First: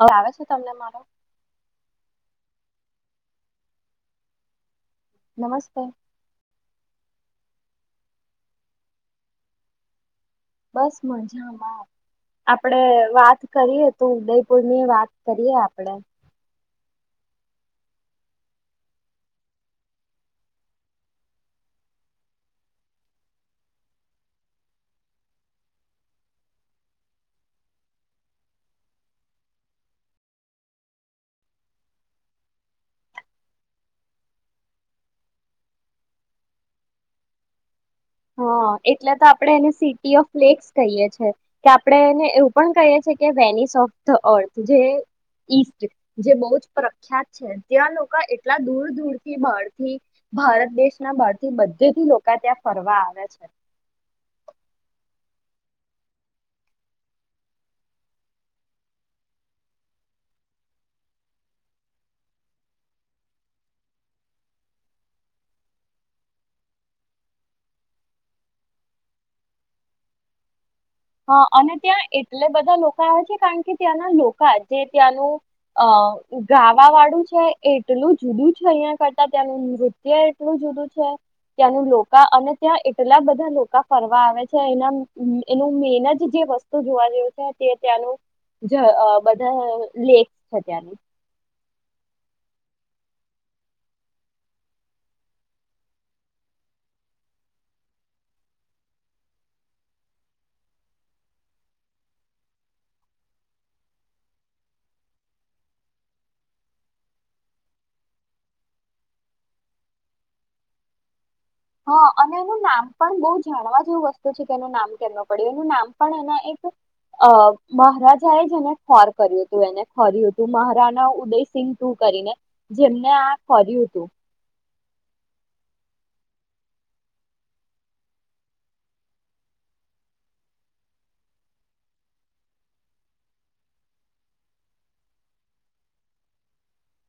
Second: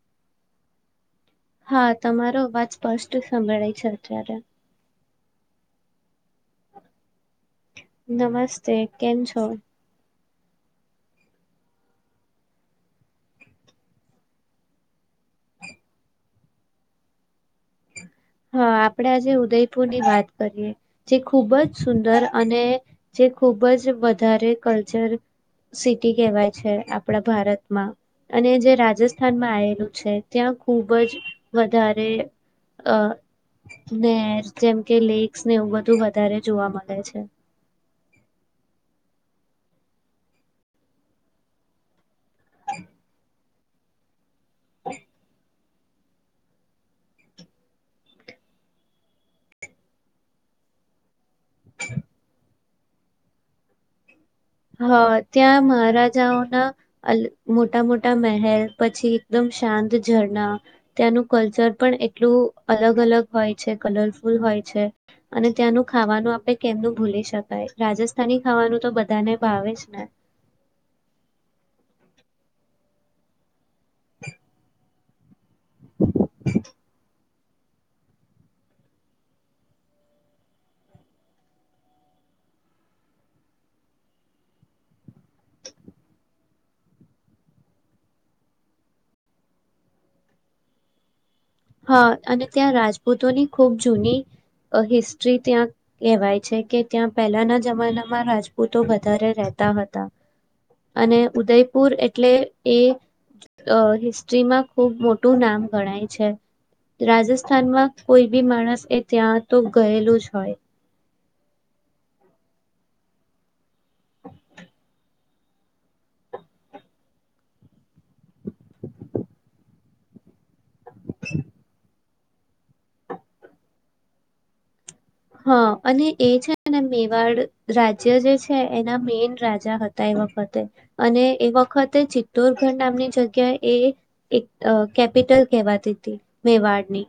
અવે આવે છે, તમને મારો? હા, તમારો અવાજ સ્પષ્ટ સંભળાય છે, અત્યારે. નમસ્તે. નમસ્તે કેમ છો? બસ મજામાં આપડે વાત કરીએ તો ઉદયપુરની વાત કરીએ આપડે. હા આપણે આજે ઉદયપુરની વાત કરીએ જે ખૂબ જ સુંદર અને જે ખૂબ જ વધારે કલ્ચર સિટી કહેવાય છે આપણા ભારતમાં અને જે રાજસ્થાનમાં આવેલું છે ત્યાં ખૂબ જ વધારે અ નેર જેમ કે લેક્સને એવું બધું વધારે જોવા મળે છે. હા એટલે તો આપડે એને સિટી ઓફ ફ્લેક્સ કહીએ છે કે આપડણે એને એવું પણ કહી છે કે વેનીશ ટોપ થે અર્થ જે ઈ જે બહુ જ પ્રખ્યાત છે ત્યાં લોકો એટલા દૂર દૂરથી બહાર થી ભારત દેશના બહાર થી બધેથી લોકા ત્યાં ફરવા આવે છે. હા ત્યાં મહારાજાઓના મોટા મોટા મહેલ પછી એકદમ શાંત ઝરણા ત્યાંનું કલ્ચર પણ એટલું અલગ અલગ હોય છે કલરફુલ હોય છે અને ત્યાંનું ખાવાનું આપે કેમનું ભૂલી શકાય રાજસ્થાની ખાવાનું તો બધાને ભાવે જ ને. હા અને ત્યાં એટલે બધા લોકો આવે છે કારણ કે ત્યાંના લોકો જે ત્યાંનું અ ગાવા વાળું છે. એટલું જુદું છે અહિયાં કરતા ત્યાંનું નૃત્ય એટલું જુદું છે ત્યાંનું લોકોકા અને ત્યાં એટલા બધા લોકો ફરવા આવે છે એના એનું મેન જ જે વસ્તુ જોવા જે છે તે ત્યાંનું બધા લેક્સ છે ત્યાંનું હા અને ત્યાં રાજપૂતોની ખૂબ જૂની હિસ્ટ્રી ત્યાં કહેવાય છે કે ત્યાં પહેલાના જમાનામાં રાજપૂતો વધારે રહેતા હતા અને ઉદયપુર એટલે એ હિસ્ટ્રીમાં ખૂબ મોટું નામ ગણાય છે. રાજસ્થાનમાં કોઈ બી માણસ એ ત્યાં તો ગયેલું જ હોય. હા અને એનું નામ પણ બહુ જાણવા જેવું વસ્તુ છે કે એનું નામ કેમ ન પડ્યું એનું નામ પણ એના એક મહારાજા એ જ એને ખોર કર્યું હતું એને ખોર્યું હતું મહાર- રાણા ઉદયસિં ટુ કરીને જેમને આ કર્યું હતું. હા અને એ છે ને મેવાડ રાજ્ય જે છે એના મેઈન રાજા હતા એ વખતે અને એ વખતે ચિત્તોરગઢ નામની જગ્યા એ એક કેપિટલ કહેવાતી હતી મેવાડની.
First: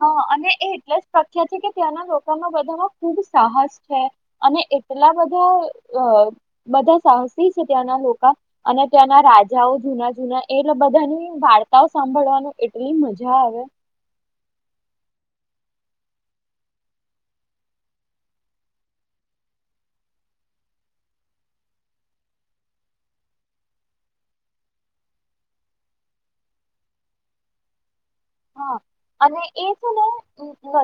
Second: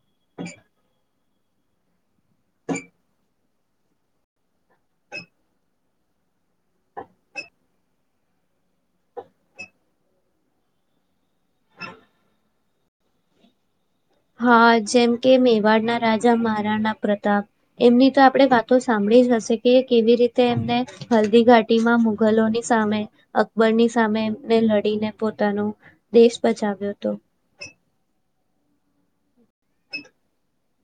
હ અને એ એટલે જ. પ્રખ્યાત છે કે ત્યાંના લોકોમાં બધામાં ખુબ સાહસ છે, અને એટલા બધા અ બધા સાહસી છે ત્યાંના લોકો. અ અને ત્યાંના રાજાઓ જૂના જૂના એટલે બધાની વાર્તાઓ સાંભળવાનું એટલી મજા આવે. હા જેમ કે મેવાડના રાજા મહારાણા પ્રતાપ, એમની તો આપણે વાતો સાંભળી જ હશે કે કેવી રીતે એમને, હલ્દી ઘાટીમાં મુઘલોની સામે, અકબરની સામે એમને લડીને પોતાનું દેશ બચાવ્યો હતો. હા અને એ છે ને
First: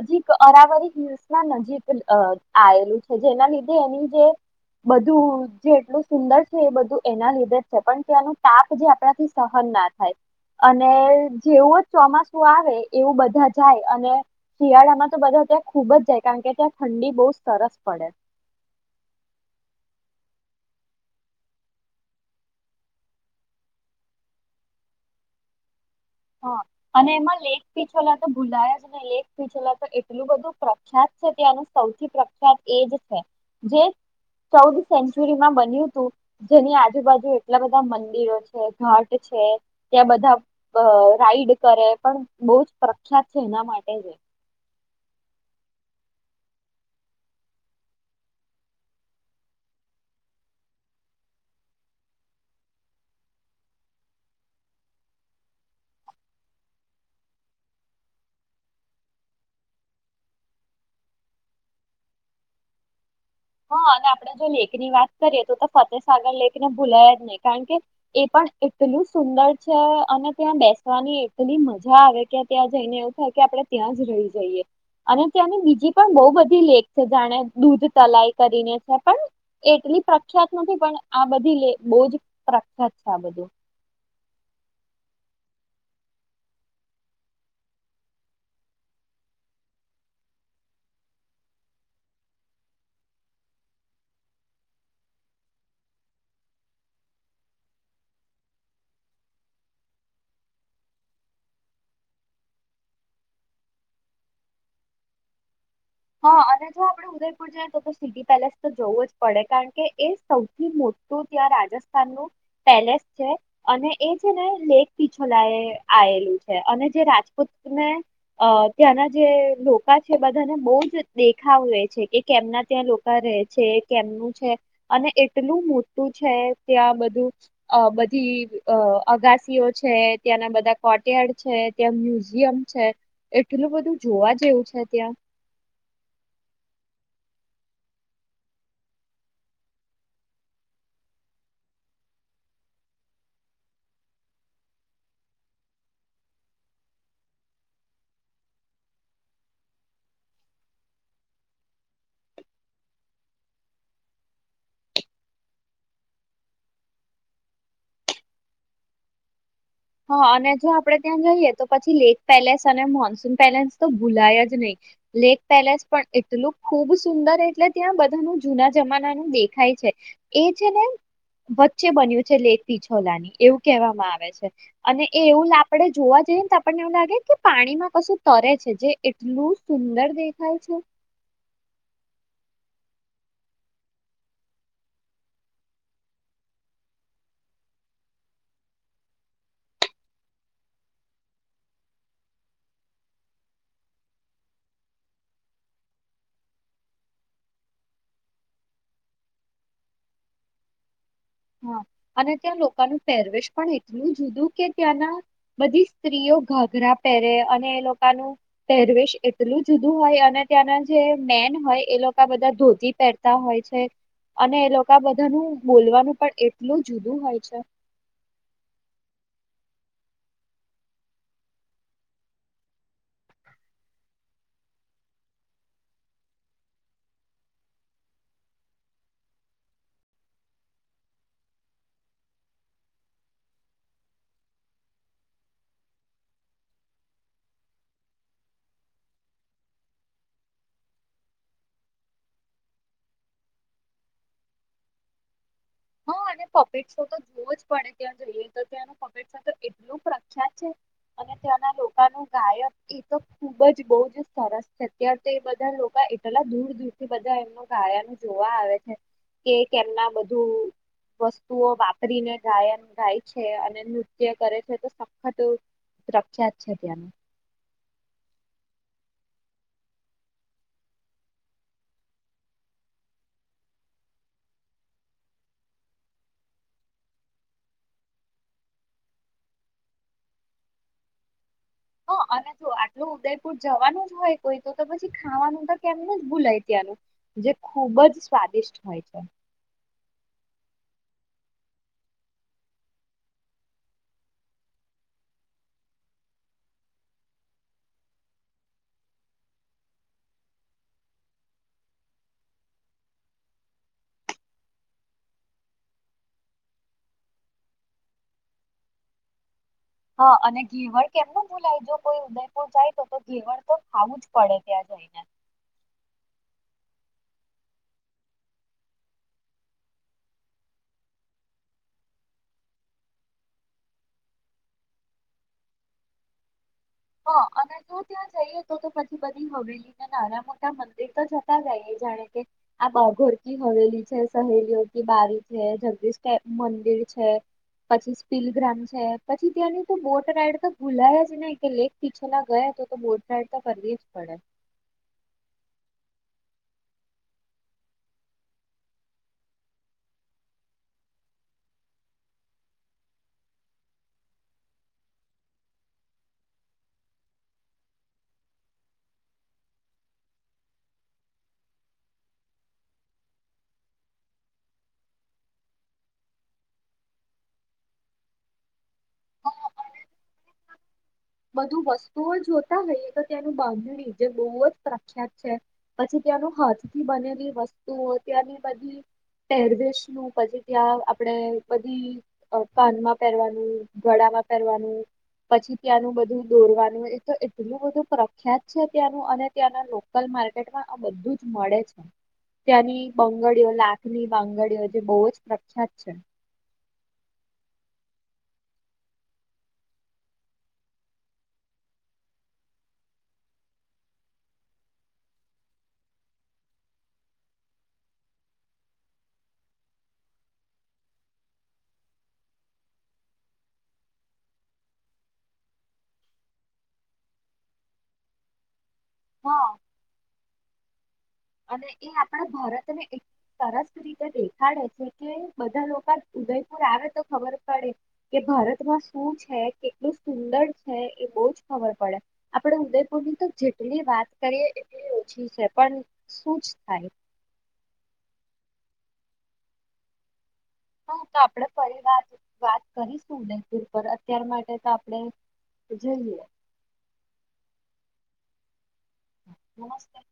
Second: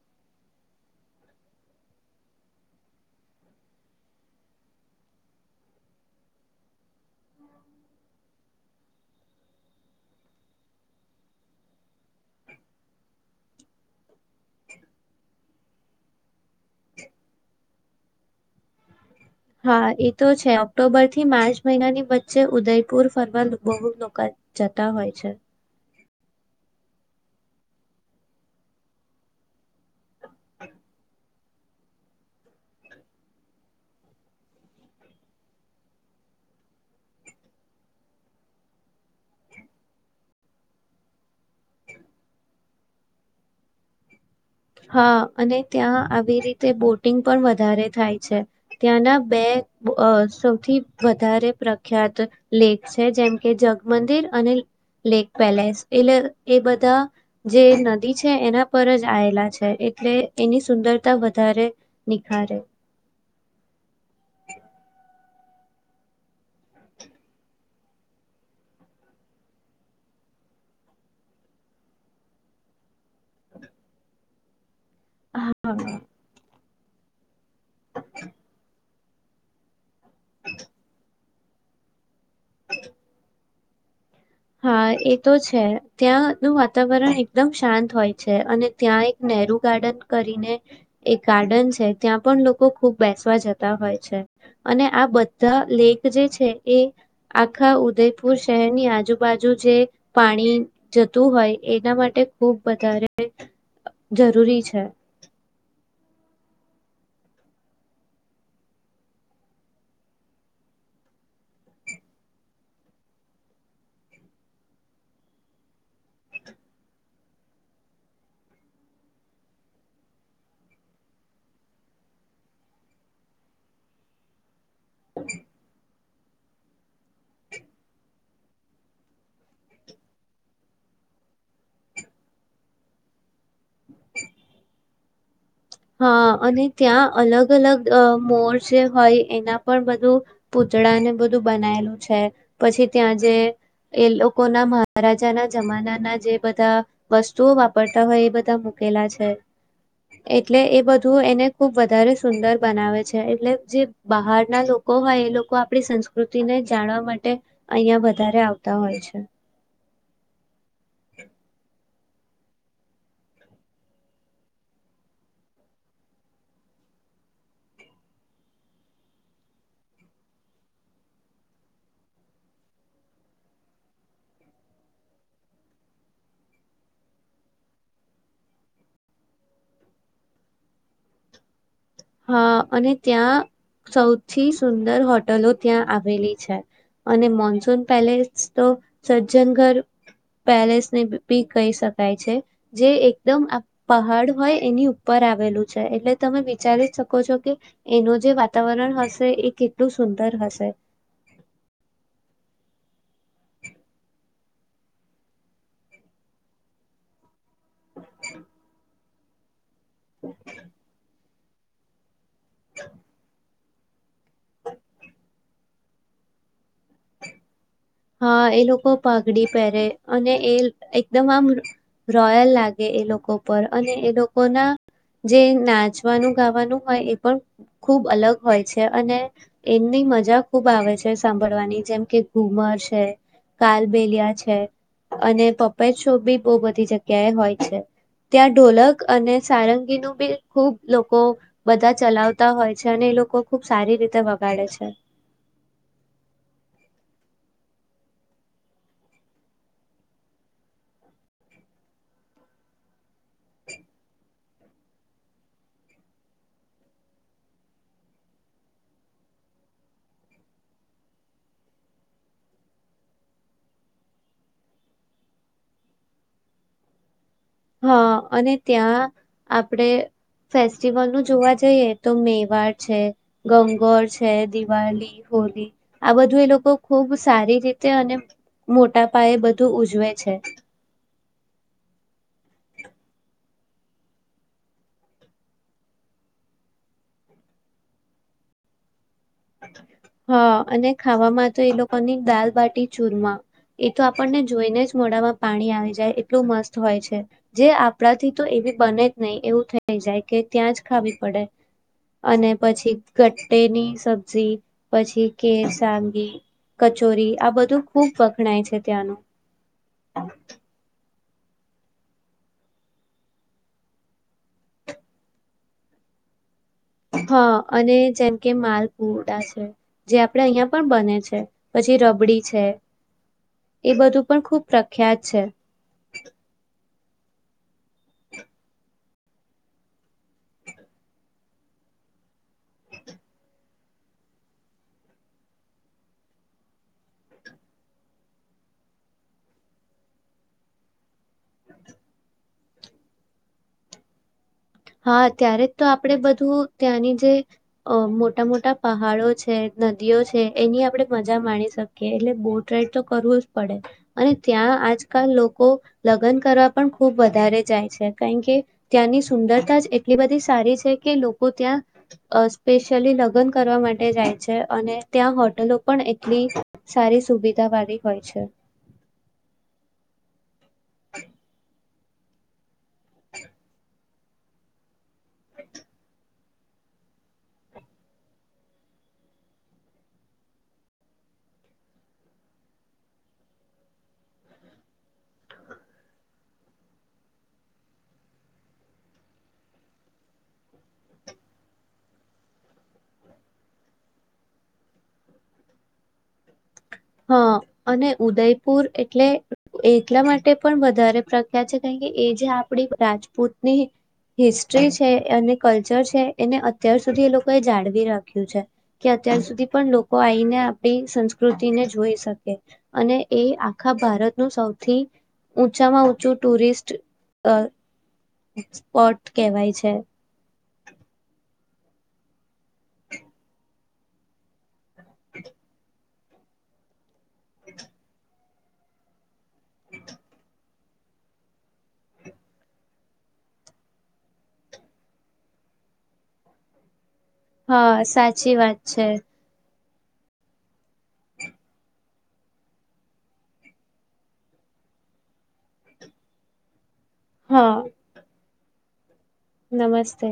નજીક અરાવરી હિલ્સ ના નજીક આવેલું છે જેના લીધે એની જે, બધું જે એટલું સુંદર છે એ બધું એના લીધે જ છે પણ તેનું તાપ જે આપણાથી સહન ના થાય, અને જેવું જ ચોમાસું મસુ આવે એવું બધા જાય અને, શિયાળામાં તો બધા ત્યાં ખૂબ જ જાય કારણ કે ત્યાં ઠંડી બહુ સરસ પડે. હા એ તો છે ઓક્ટોબર થી માર્ચ મહિનાની વચ્ચે ઉદયપુર ફરવા બહુ લોકો જતા હોય છે. હા અને એમાં લેક પીચોલા તો ભૂલાયા જ ને લેક પીચલા તો એટલું બધું પ્રખ્યાત છે ત્યાંનું સૌથી પ્રખ્યાત એજ છે, જે ચૌદ સેન્ચુરીમાં બન્યું તું, જેની આજુબાજુ એટલા બધા મંદિરો છે ઘટ છે, ત્યાં બધા અ રાઈડ કરે પણ બહુ જ પ્રખ્યાત છે એના માટે જ એ. હા અને ત્યાં આવી રીતે બોટિંગ પણ વધારે થાય છે, ત્યાંના બે સૌથી વધારે પ્રખ્યાત લેક છે જેમ કે જગમંદિર અને લેક પેલેસ એ એ બધા જે નદી છે એના પર જ આવેલા છે. અ એટલે એની સુંદરતા વધારે, નિખારે. હા અને આપડણે જો લેક ની વાત કરીએ તો ફતેહસાગર લેક ને ભૂલાય જ નહી કારણ કે, એ પણ એટલું સુંદર છે અને ત્યાં બેસવાની એટલી મજા આવે કે ત્યાં જઈને એવું થાય કે આપણે ત્યાં જ રહી જઈએ. અને તેની હા બીજી પણ બહુ બધી લેક કે જાણે દૂધ તલાય. કરીને છે પણ એટલી પ્રખ્યાત નથી પણ આ બધી લેખ બહુ જ પ્રખ્યાત છે આ બધું. હા એ તો છે ત્યાંનું વાતાવરણ એકદમ શાંત હોય છે અને ત્યાં એક નેહરુ ગાર્ડન કરીને, એક ગાર્ડન છે ત્યાં પણ લોકો ખુબ બેસવા જતા હોય છે, અને આ બધા લેક જે છે એ, આખા ઉદયપુર શહેરની આજુુ બાજુ જે પાણી જતું હોય એના માટે ખૂબ વધારે જરૂરી છે. હા અને જો આપડે ઉદયપુર જઈએ તો તો સિટી પેલેસ તો જોવું જ પડે કારણ કે એ સૌથી મોટું ત્યાં રાજસ્થાનનુ પેલેસ છે, અને એ છે ને લેખ પીછોલા આયેલું છે અને જે રાજપૂતને અ ત્યાંના જે લોકા છે બધાને બહ દેખાવે છે એ કેમના ત્યાં લોકા રહે છે, કેમનું છે, અને એટલું મોટું છે, ત્યાં બધું અ બધી અ અગાસીઓ છે, ત્યાંના બધા કોર્ટયાર્ડ છે, ત્યાં મ્યુઝિયમ છે, એટલું બધું જોવા જેવું છે ત્યાં. હા અને ત્યાં અલગ અલગ અ મોર જે હોય એના પણ બધું પૂતળાને બધું બનાયેલું છે, પછી ત્યાં જે એ લોકોના મહારાજાના જમાનાના જે બધા વસ્તુઓ વાપરતા હોય એ બધા મૂકેલા છે. એટલે એ બધું એને ખુબ વધારે સુંદર બનાવે છે એટલે જે બહારના લોકો હોય એ લોકો આપણી સંસ્કૃતિને જાણવા માટે, અહિયાં વધારે આવતા હોય છે. હા અને જો આપડે ત્યાં જઈએ તો પછી લેક પેલેસ અને મોન્સૂન પેલેસ તો ભૂલાય જ નહી, લેક પેલેસ પણ એટલું ખુબ સુંદર એટલે ત્યાં બધાનું જૂના જમાનાનું દેખાય છે, એ છે ને વચ્ચે બન્યું છે લેક પિછોલાની એવું કહેવામાં આવે છે. અને એ એવું લા આપણેે જોવા જઈએ તો આપણને એવું લાગે કે પાણીમાં કશું તરે છે જે એટલું સુંદર દેખાય છે. હા અને ત્યાં સૌથી સુંદર હોટલો ત્યાં આવેલી છે, અને મોનસૂન પેલેસતો સજ્જનઘર પેલેસ ને બી કહી શકાય છે, જે એકદમ પહાડ હોય એની ઉપર આવેલું છે એટલે તમે વિચારી. શકો છો કે એનું જે વાતાવરણ હશે એ કેટલું સુંદર હશે. હા અને ત્યાં લોકાનું પહેરવેશ પણ એટલું જુદું કે ત્યાંના બધી સ્ત્રીઓ ઘાઘરા પહેરે અ એ લોકાનું પહેરવેેશ. એટલું. જુદું હોય અને ત્યાંના જે મેન. હોય એ લોક. એ બધા ધોતી પહેરતા હોય છે. અને એ લોકો બધાનું બોલવાનું. પણ એટલું જુદું હોય છે. હા એ લોકો પાઘડી પહેરે અને એ એકદમ આમ રોયલ લાગે એ લોકો પર અને એ લોકોના, જે નાચવાનું ગાવાનું હોય એ પણ ખુબ અલગ હોય છે, અને એમની મજા ખૂબ આવે છે સાંભળવાની જેમ કે ઘુમર. છે કાલબેલિયા છે, અને પપેટ શો બી બહુ બધી જગ્યા એ હોય છે, ત્યાં ઢોલક અને સારંગીનું બી ખુબ લોકો બધા ચલાવતા હોય છે અને એ લોકો ખુબ સારી રીતે વગાડે છે. હ પપેટ શો જોવો જ પડે ત્યાં જઈએ તો ત્યાંનું પપેશો તો એટલું પ્રખ્યાત છે, અને ત્યાંના લોકાનું ગાયક એ તો ખુબ જ બહુ જ સરસ છે અત્યારે તો બધા લોકા એટલા દૂર દૂરથી બધા એમનું ગાયન જોવા આવે છે, કે કેમના બધું. વસ્તુઓ વાપરીને ગાયન ગાય છે અને નૃત્ય કરે છે તો સખત પ્રખ્યાત છે ત્યાંનું હા અને ત્યાં આપડે ફેસ્ટિવલ નું જોવા જઈએ તો મેવાડ છે, ગંગોર છે, દિવાળી, હોલી, આ બધું એ લોકો ખૂબ સારી રીતે અને મોટા પાયે બધું ઉજવે છે. હ અને જો આટલું ઉદયપુર જવાનું જ હોય કોઈ તો તો પછી ખાવાનું તો કેમને જ ભૂલાય ત્યાંનું, જે ખુબ જ સ્વાદિષ્ટ હોય છે. હા અને ખાવામાં તો એ લોકોની દાલબાટી ચૂરમા, એ તો આપણને જોઈને જ મોડામાં પાણી આવી જાય એટલું મસ્ત હોય છે, જે આપણાથી તો એવી બને જ નહી એવું થઈ જાય કે ત્યાં જ ખાવી પડે, અને પછી ગટ્ટેની સ [unintelligible] પછી કે સાંગવી, કચોરી આ બધું ખુબ વખણાય છે ત્યાંનું હા અને ઘીવર કેમનું ભૂલાય, જો કોઈ ઉદયપુર જાય તો, તો ઘેવર તો ખાવું જ પડે ત્યાં જાયને. હા અને જેમ કે માલપુડા છે, જે આપણે અહિયાં પણ બને છે, પછી રબડી છે. એ બધું પણ ખૂબ પ્રખ્યાત છે. હા અને જો ત્યા જઈએ તો તો, પછી બધી હવેલી ને નાના મોટા મંદિર તો જતા આઈએ જાણે કે, આ બાઘોર કી હવેલી છે, સહેલીઓ કી બારી છે, જગદીશ મંદિર છે, પછી સ્પીલગ્રામ છે, પછી ત્યાંની તો બોટ રાઈડ તો ભુલાય જ નય કે લેક પીછલા ગયા તો તો બોટફાડ તો કરવી જ પડે. હા ત્યારે જ તો આપણેે બધું ત્યાંની જે મોટા મોટા પહાડો છે, નદીઓ છે, એની આપડે મજા માણી શકીએ એટલે બોટ રાઈડ તો કરવું જ પડે અને ત્યાં આજકાલ લોકો લગન કરવા પણ ખૂબ વધારે જાય છે કારણ કે ત્યાંની સુંદર સુંદરતા એટલી બધી સારી છે કે, લોકો ત્યાં સ્પેશિયલી લગન કરવા માટે જાય છે અને ત્યાં હોટલો પણ એટલી સારી સુવિધા વાળી હોય છે. હા, અને બધું વસ્તુઓ જોતા હોઈએ, તો ત્યાંનું બાંધણી જે બો જ પ્રખ પ્રખ્યાત છે, પછી ત્યાંનું હાથ થી બનેલી વસ્તુઓ ત્યાંની બધી પહેરવેશ નું, પછી ત્યાં આપણે બધી કાનમાં પહેરવાનું, ગળામાં પહેરવાનું પછી ત્યાંનું બધું દોરવાનું એ તો એટલું બધું પ્રખ્યાત છે. ત્યાંનું અને ત્યાંના લોકલ માર્કેટમાં આ બધું જ મળે છે. ત્યાંની બંગડીઓ, લાખની બંગડીઓ જે બો જ પ્રખ્યાત છે. હા અને ઉદયપુર એટલે એટલા માટે પણ વધારે પ્રખ્યાત છે કારણ કે એ જે આપડી રાજપૂતની હિસ્ટ્રી છે અને કલ્ચર છે એને અત્યાર સુધી એ લોકો એ જાળવી રાખ્યું છે, કે અત્યાર સુધી પણ લોકો આઈને આપણી સંસ્કૃતિને જો જોઈ શકે અને એ આખા ભારતનું સૌથી ઊંચામાં ઊંચું ટુરિસ્ટ અ પોટ હા કહેવાય છે. અને એ આપણા ભારત ને એટ સરસ રીતે દેખાડે છે, કે બધા લોકો ઉદયપુર આવે તો ખબર પડે કે ભારતમાં શું છે, કેટલું સુંદર છે, એ બો જ ખબર પડે. આપડે ઉદયપુર ની તો જેટલી વાત કરીએ એટલી ઓછી છે પણ શું જ થાય? હા, સાચી વાત છે. હા, તો આપણે ફરી વાત વાત કહીશું ને તે પર અત્યાર માટે તો આપડે જોઈએ. હા. નમસ્તે.